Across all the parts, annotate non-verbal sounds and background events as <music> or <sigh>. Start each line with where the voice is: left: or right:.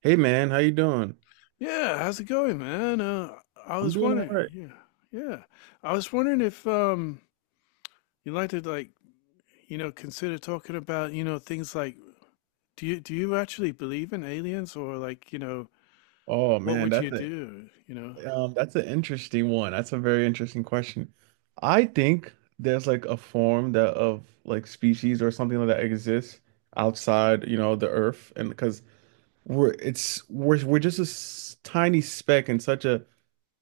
right: Hey man, how you doing?
left: Yeah, how's it going, man? I
right: I'm
left: was
right: doing all
left: wondering,
right: right.
left: yeah, yeah. I was wondering if you'd like to like, consider talking about, things like do you actually believe in aliens or like, you know,
right: Oh
left: what
right: man,
left: would you
right: that's a
left: do, you know?
right: that's an interesting one. That's a very interesting question. I think there's like a form that of like species or something like that exists outside, you know, the earth. And because we're it's we're just a s- tiny speck in such a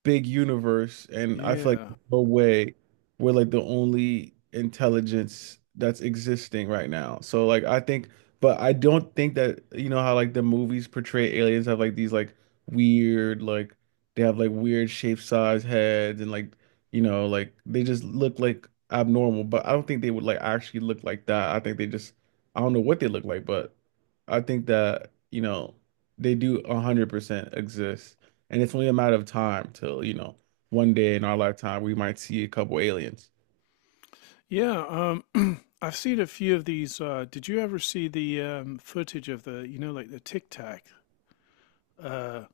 right: big universe, and I feel like
left: Yeah.
right: there's no way we're like the only intelligence that's existing right now. So like I think, but I don't think that you know how like the movies portray aliens have like these like weird like they have like weird shape size heads and like you know like they just look like abnormal. But I don't think they would like actually look like that. I think they just I don't know what they look like, but I think that you know they do 100% exist. And it's only a matter of time till, you know, one day in our lifetime we might see a couple aliens.
left: Yeah, <clears throat> I've seen a few of these did you ever see the footage of the, like the Tic Tac? Uh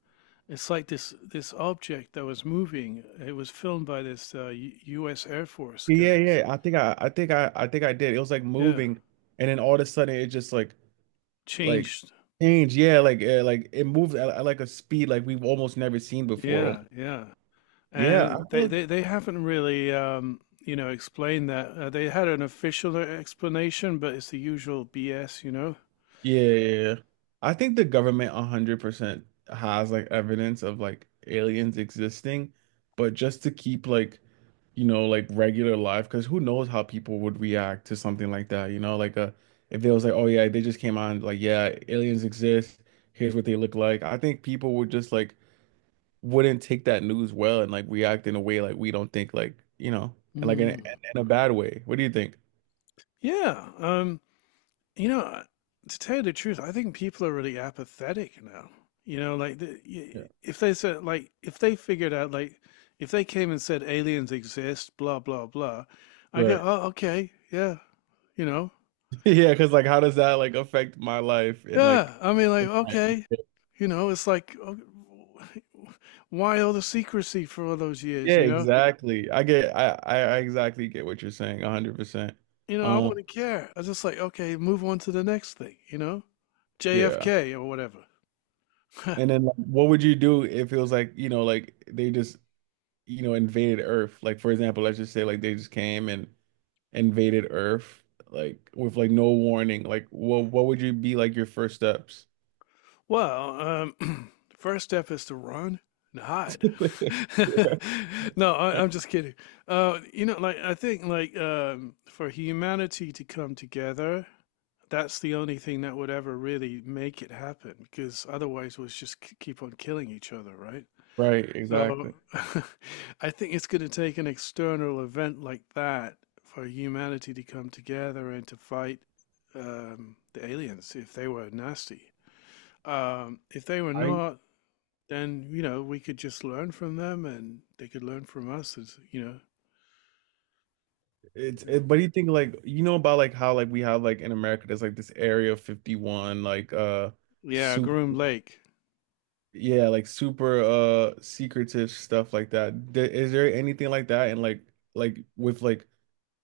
left: it's like this object that was moving. It was filmed by this U US Air Force
right: Yeah,
left: guys.
right: yeah. I think I think I think I did. It was like
left: Yeah.
right: moving and then all of a sudden it just like
left: Changed.
right: changed. Yeah, like it moved at like a speed like we've almost never seen before. Almo-
left: Yeah, yeah.
right: Yeah,
left: And
right: I feel
left: they,
right: like
left: they, they haven't really, explained that. They had an official explanation, but it's the usual BS, you know?
right: yeah. I think the government 100% has like evidence of like aliens existing, but just to keep like you know, like regular life, because who knows how people would react to something like that, you know, like if they was like, oh yeah, they just came on, like, yeah, aliens exist, here's what they look like. I think people would just like wouldn't take that news well and like react in a way like we don't think like, you know, and like in
left: Mm.
right: in a bad way. What do you think?
left: Yeah. You know, uh, to tell you the truth, I think people are really apathetic now. You know, like
right: Yeah.
left: if they said, like, if they figured out, like, if they came and said aliens exist, blah, blah, blah, I go,
right: Right. <laughs>
left: oh, okay, yeah, you know,
right: Yeah, because like how does that like affect my life and like
left: yeah, I mean, like,
right: in my-
left: okay, it's like, why all the secrecy for all those years?
right: yeah, exactly. I exactly get what you're saying, 100%.
left: I
right: Um,
left: wouldn't care. I was just like, okay, move on to the next thing.
right: yeah.
left: JFK or whatever. <laughs>
right: And then like, what would you do if it was like, you know, like they just, you know, invaded Earth? Like for example, let's just say like they just came and invaded Earth like with like no warning. Like what would you be like your first steps?
left: Well, <clears throat> the first step is to run and hide.
right: <laughs>
left: <laughs> No, I'm just kidding. Like I think, like for humanity to come together, that's the only thing that would ever really make it happen. Because otherwise, we'll just keep on killing each other, right?
right: Right,
left: So,
right: exactly.
left: <laughs> I think it's going to take an external event like that for humanity to come together and to fight the aliens if they were nasty. If they were
right: I
left: not, then we could just learn from them, and they could learn from us. As you know,
right: it's
left: Yeah.
right: it, but you think like you know about like how like we have like in America there's like this Area 51 like
left: yeah,
right: super
left: Groom Lake,
right: yeah like super secretive stuff like that. Th- Is there anything like that and like with like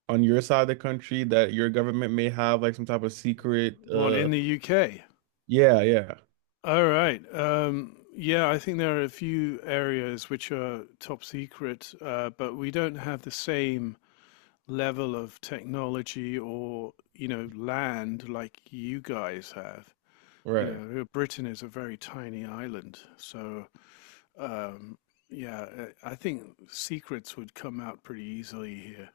right: on your side of the country that your government may have like some type of secret
left: one in the UK.
right: yeah yeah
left: All right. Yeah, I think there are a few areas which are top secret, but we don't have the same level of technology or land like you guys have.
right: right.
left: Britain is a very tiny island. So, Um, yeah, I think secrets would come out pretty easily here,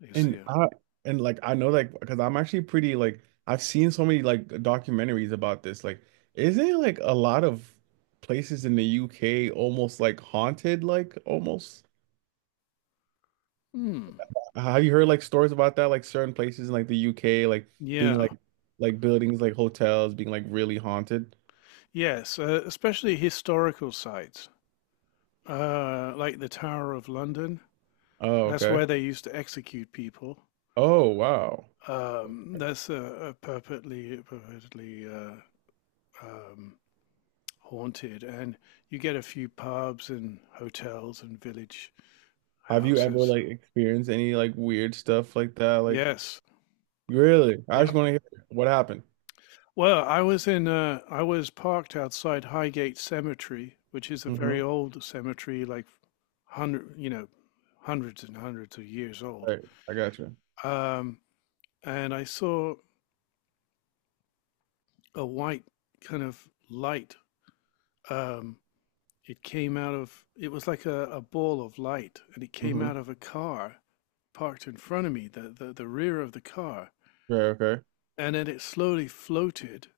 left: is
right: and
left: here.
right: I and like I know like because I'm actually pretty like I've seen so many like documentaries about this like isn't it, like a lot of places in the UK almost like haunted like almost
left: Hmm.
right: have you heard like stories about that like certain places in like the UK like being
left: Yeah.
right: like buildings like hotels being like really haunted
left: Yes, especially historical sites, like the Tower of London.
right: oh
left: That's
right: okay
left: where they used to execute people.
right: oh wow.
left: That's purportedly uh, um, haunted, and you get a few pubs and hotels and village
right: Have you ever
left: houses.
right: like experienced any like weird stuff like that? Like
left: Yes.
right: really? I
left: Yeah.
right: just want to hear what happened.
left: Well, I was in I was parked outside Highgate Cemetery, which is a very
right: Mm-hmm.
left: old cemetery, like hundred, you know, hundreds and hundreds of years old.
right: Right. I got you.
left: Um, and I saw a white kind of light. Um, it came out of it was like a ball of light, and it came
right: Mm-hmm.
left: out of a car parked in front of me, the rear of the car,
right: Right, okay.
left: and then it slowly floated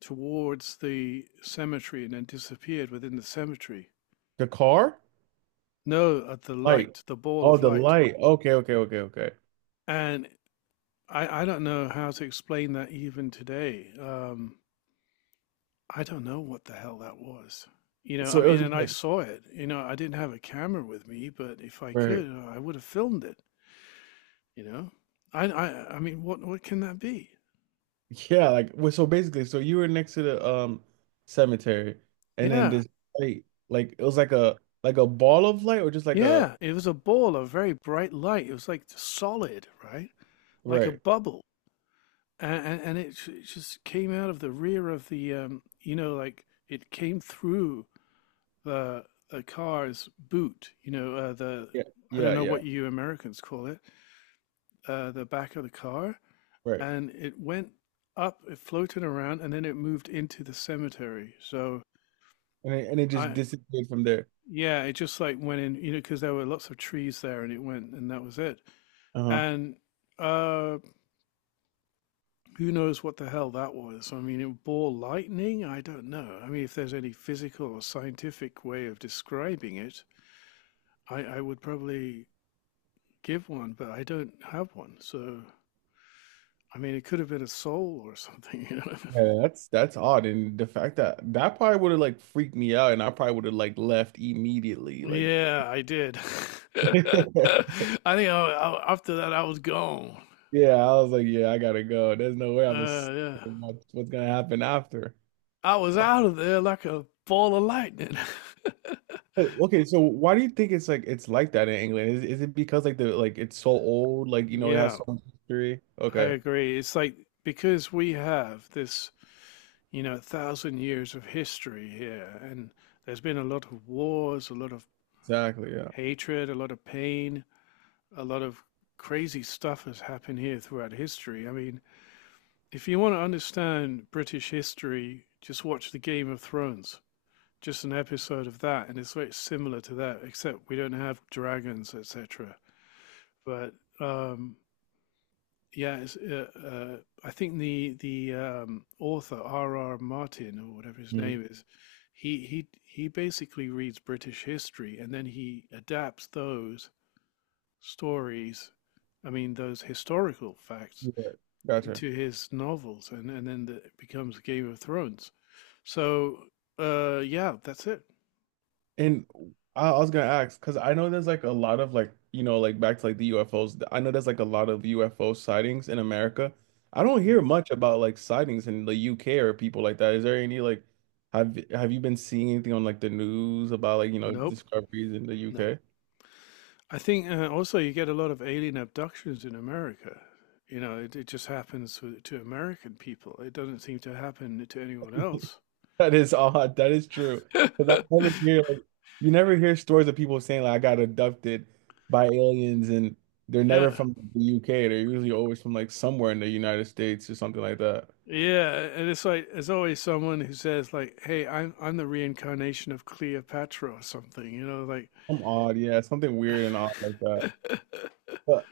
left: towards the cemetery and then disappeared within the cemetery.
right: The car?
left: No, at the
right: Light.
left: light, the ball
right: Oh,
left: of
right: the
left: light.
right: light. Okay, okay, okay, okay.
left: And I don't know how to explain that even today. I don't know what the hell that was. I
right: So it
left: mean,
right: was
left: and
right: just
left: I
right: like
left: saw it. I didn't have a camera with me, but if I could,
right: right.
left: I would have filmed it, you know? I mean, what can that be?
right: Yeah, like well, so basically, so you were next to the cemetery and then
left: Yeah,
right: this light, like it was like a ball of light or just like a
left: yeah. It was a ball of very bright light. It was like solid, right? Like a
right: right.
left: bubble. And it just came out of the rear of the, like it came through the the car's boot. You know, the
right: Yeah,
left: I
right: yeah,
left: don't know
right: yeah.
left: what you Americans call it, the back of the car,
right: Right.
left: and it went up, it floated around, and then it moved into the cemetery. So
right: And it just
left: I,
right: disappeared from there.
left: yeah, it just like went in, because there were lots of trees there, and it went, and that was it.
right: Uh-huh.
left: And uh, who knows what the hell that was? I mean, it bore lightning. I don't know. I mean, if there's any physical or scientific way of describing it, I would probably give one, but I don't have one. So, I mean, it could have been a soul or something. You know? <laughs>
right: Yeah, that's odd, and the fact that that probably would have like freaked me out, and I probably would have like left immediately. Like,
left: Yeah, I did. <laughs>
right: <laughs>
left: I think after that, I was gone.
right: yeah, I was like, yeah, I gotta go. There's no way I'm gonna
left: Uh,
right: see
left: yeah,
right: what- what's gonna happen after.
left: I was
right: Wha-
left: out of there like a ball of lightning. <laughs>
right: Okay, so why do you think it's like that in England? Is it because like the like it's so old, like you know, it has
left: Yeah,
right: so much history?
left: I
right: Okay,
left: agree. It's like because we have this, thousand years of history here, and there's been a lot of wars, a lot of
right: exactly. Yeah.
left: hatred, a lot of pain. A lot of crazy stuff has happened here throughout history. I mean, if you want to understand British history, just watch the Game of Thrones, just an episode of that, and it's very similar to that, except we don't have dragons, etc. But um, yeah, it's, I think the author R. R. Martin or whatever his
right: Mhm.
left: name is, he basically reads British history and then he adapts those stories, I mean those historical facts,
right: Yeah. Gotcha.
left: into his novels, and then it becomes Game of Thrones. So yeah, that's it.
right: And I was gonna ask because I know there's like a lot of like you know like back to like the UFOs. I know there's like a lot of UFO sightings in America. I don't hear
left: Mm.
right: much about like sightings in the UK or people like that. Is there any like have you been seeing anything on like the news about like you know
left: Nope,
right: discoveries in the
left: nope.
right: UK? <laughs>
left: I think also you get a lot of alien abductions in America. It just happens to American people. It doesn't seem to happen to anyone else.
right: That is odd. That is true. Because I never hear like, you never hear stories of people saying like I got abducted by aliens and they're never
left: Yeah.
right: from the UK. They're usually always from like somewhere in the United States or something like that.
left: Yeah, and it's like there's always someone who says like, "Hey, I'm the reincarnation of Cleopatra or something,"
right: Some odd, yeah, something weird and odd like that. But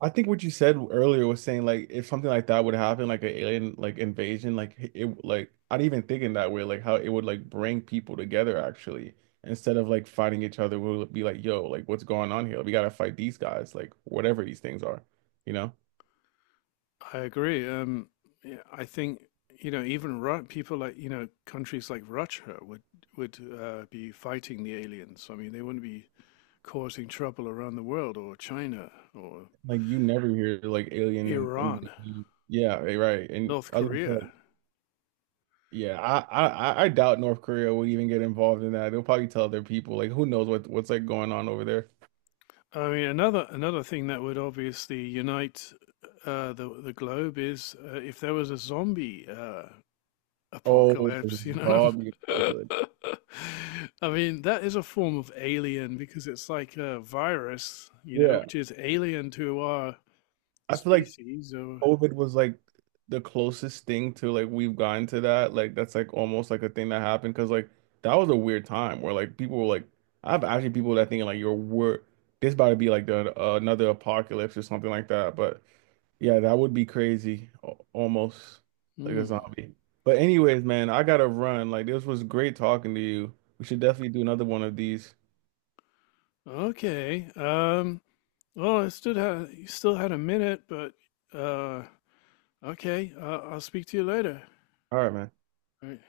right: I think what you said earlier was saying like if something like that would happen, like an alien like invasion, like it like I didn't even think in that way, like how it would like bring people together actually. Instead of like fighting each other, we'll be like, yo, like what's going on here? We gotta fight these guys, like whatever these things are, you know?
left: I agree. Yeah, I think even Ru people like countries like Russia would be fighting the aliens. I mean, they wouldn't be causing trouble around the world, or China, or
right: Like you never hear like alien
left: Iran,
right: invasion. Yeah, right. right, And
left: North
right: other
left: Korea.
right: Yeah, I doubt North Korea would even get involved in that. They'll probably tell their people, like, who knows what's like going on over there.
left: I mean, another thing that would obviously unite the globe is if there was a zombie
right: Oh,
left: apocalypse.
right: zombie
left: <laughs>
right: apocalypse.
left: I mean, that is a form of alien because it's like a virus,
right: Yeah,
left: which is alien to our
right: I feel like
left: species. Or
right: COVID was like the closest thing to like we've gotten to that. Like that's like almost like a thing that happened because like that was a weird time where like people were like, I have actually people that think like you're wor this about to be like the, another apocalypse or something like that. But yeah, that would be crazy. Al- Almost like a
left: Hmm.
right: zombie. But anyways, man, I gotta run. Like this was great talking to you. We should definitely do another one of these.
left: Okay, well, I stood had you still had a minute, but uh, okay, I'll speak to you later.
right: All right, man.
left: All right.